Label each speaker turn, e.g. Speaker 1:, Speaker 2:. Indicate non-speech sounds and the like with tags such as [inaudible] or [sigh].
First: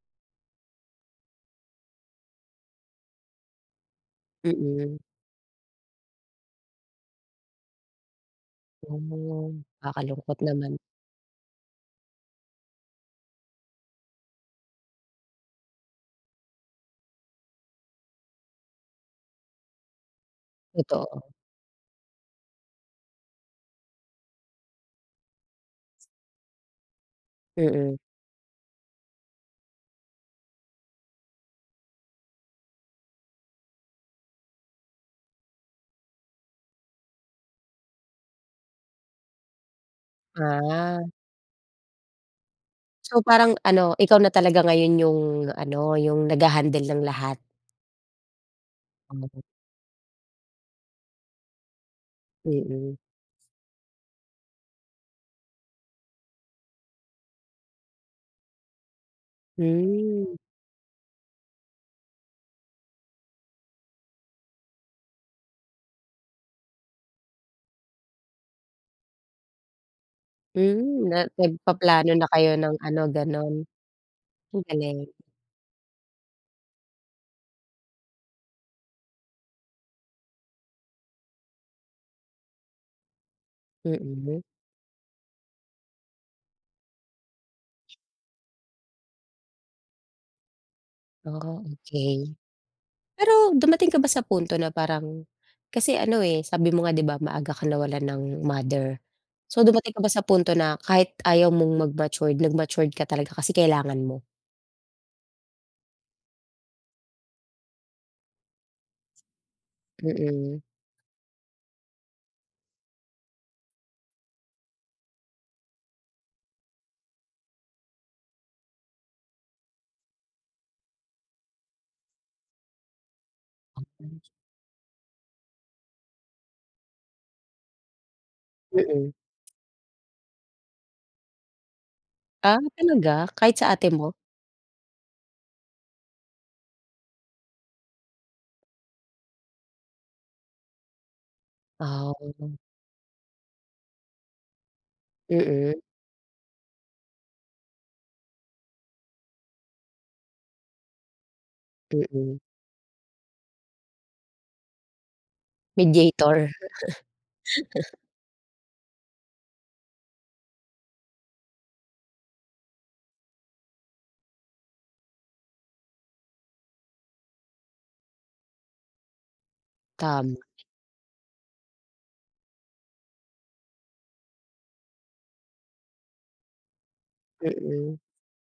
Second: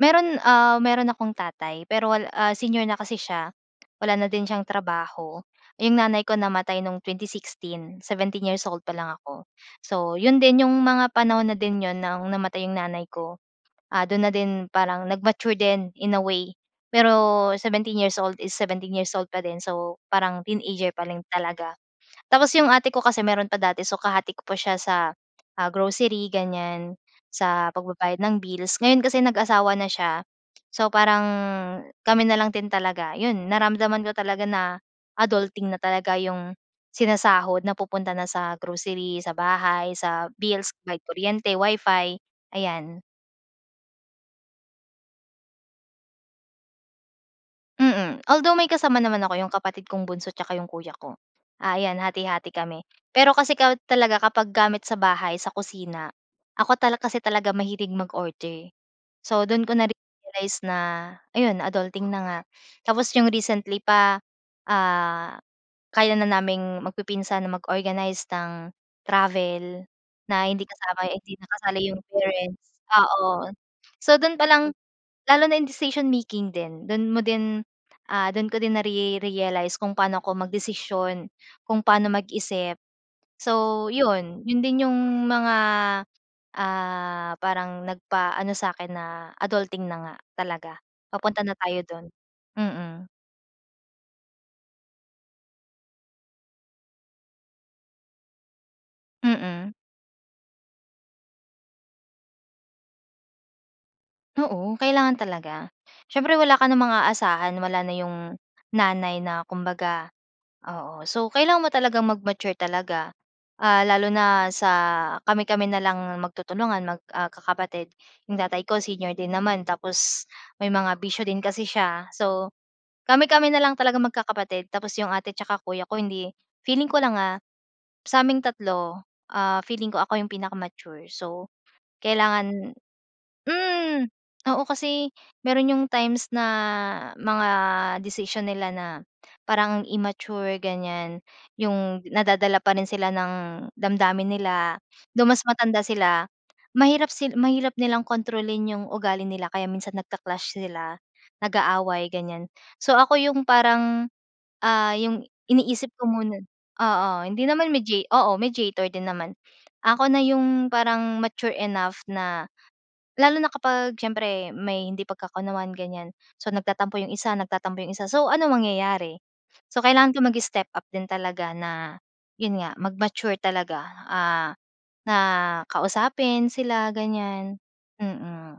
Speaker 1: Meron, ah, meron akong tatay pero wal ah, senior na kasi siya. Wala na din siyang
Speaker 2: Mm.
Speaker 1: trabaho, yung nanay ko namatay nung 2016, 17 years old palang ako.
Speaker 2: Oh,
Speaker 1: So,
Speaker 2: kakalungkot
Speaker 1: yun din
Speaker 2: naman.
Speaker 1: yung mga panahon na din yun ng namatay yung nanay ko, ah, dun na din parang nag-mature din, in a way, pero 17 years old is 17 years old pa din. So, parang teenager pa rin
Speaker 2: Totoo.
Speaker 1: talaga. Tapos yung ate ko kasi meron pa dati, so, kahati ko pa siya sa, ah, grocery, ganiyan, sa
Speaker 2: Mm.
Speaker 1: pagbabayad ng bills, ngayon kasi nag-asawa na siya. So, parang kami nalang din talaga, yun naramdaman ko talaga na adulting na talaga, yung sinasahod napupunta na sa grocery, sa bahay, sa bills,
Speaker 2: Ah.
Speaker 1: kuryente, WiFi, ayan.
Speaker 2: So, parang ano, ikaw na talaga ngayon yung ano, yung nagha-handle ng lahat.
Speaker 1: Mm, although may kasama naman ako,
Speaker 2: Mhm.
Speaker 1: yung kapatid kong bunso tsaka yung kuya ko, ah, ayan, hati-hati kami.
Speaker 2: Mm.
Speaker 1: Pero kasi kahit talaga kapag gamit sa bahay, sa kusina, ako tal kasi talaga mahilig mag-order. So, dun ko
Speaker 2: Hmm.
Speaker 1: na-realize na, ayun, adulting na nga. Tapos yung recently pa, ah, kaya na naming magpipinsan na mag-organized ng travel na hindi kasama,
Speaker 2: Hmm, na
Speaker 1: hindi na kasali yung
Speaker 2: nagpaplano na kayo
Speaker 1: parents,
Speaker 2: ng ano,
Speaker 1: oo.
Speaker 2: gano'n.
Speaker 1: So, dun
Speaker 2: Ang
Speaker 1: palang
Speaker 2: galing.
Speaker 1: lalo na yung decision making din, dun mo din, ah, dun ko din nare-realize kung paano ako magdesisyon, kung paano mag-isip. So,
Speaker 2: Mm.
Speaker 1: yun, yun din yung mga, ah, parang nagpaano sa'kin na adulting na nga talaga,
Speaker 2: Ah,
Speaker 1: papunta na tayo dun,
Speaker 2: okey.
Speaker 1: mm.
Speaker 2: Pero dumating ka ba sa punto na parang kasi ano eh, sabi mo nga 'di ba, maaga ka nawalan ng mother. So,
Speaker 1: Mm.
Speaker 2: dumating ka ba sa punto na kahit ayaw mong mag-matured, nag-matured ka talaga kasi kailangan mo?
Speaker 1: Oo, kailangan talaga siyempre wala ka namang aasahan, wala na yung nanay na kumbaga,
Speaker 2: Mm.
Speaker 1: oo. So, kailangan mo talagang mag-mature talaga, ah, lalo na sa kami-kami nalang magtutulungan, magkakapatid, yung tatay ko senior din naman. Tapos may mga bisyo din kasi siya. So, kami-kami nalang talagang
Speaker 2: Oo.
Speaker 1: magkakapatid. Tapos yung ate tsaka kuya ko, hindi feeling ko lang ah, sa aming 3
Speaker 2: Mm.
Speaker 1: ah, feeling ko ako yung pinaka-mature, so,
Speaker 2: Ah,
Speaker 1: kailangan
Speaker 2: talaga kahit sa ate
Speaker 1: hmm,
Speaker 2: mo?
Speaker 1: oo, kasi meron yung times na mga desisyon nila na parang immature, ganiyan. Yung
Speaker 2: Ah.
Speaker 1: nadadala pa rin sila ng damdamin nila. Though mas
Speaker 2: Mm.
Speaker 1: matanda sila, mahirap sila mahirap sil nilang kontrolin yung ugali nila kaya minsan nagka-clash sila, nag-aaway,
Speaker 2: Mm.
Speaker 1: ganiyan. So, ako yung parang, ah, yung iniisip ko muna,
Speaker 2: Mediator.
Speaker 1: oo. Hindi naman,
Speaker 2: [laughs]
Speaker 1: media oo, mediator din naman. Ako na yung parang mature enough na lalo na kapag siyempre may hindi pagkakaunawaan, ganiyan. So, nagtatampo yung isa nagtatampo yung isa. So, anong mangyayari. So, kailangan ko
Speaker 2: Tama.
Speaker 1: mag-step up din talaga na yun nga mag-mature talaga, ah, na kausapin sila ganiyan,
Speaker 2: Mm.
Speaker 1: mm.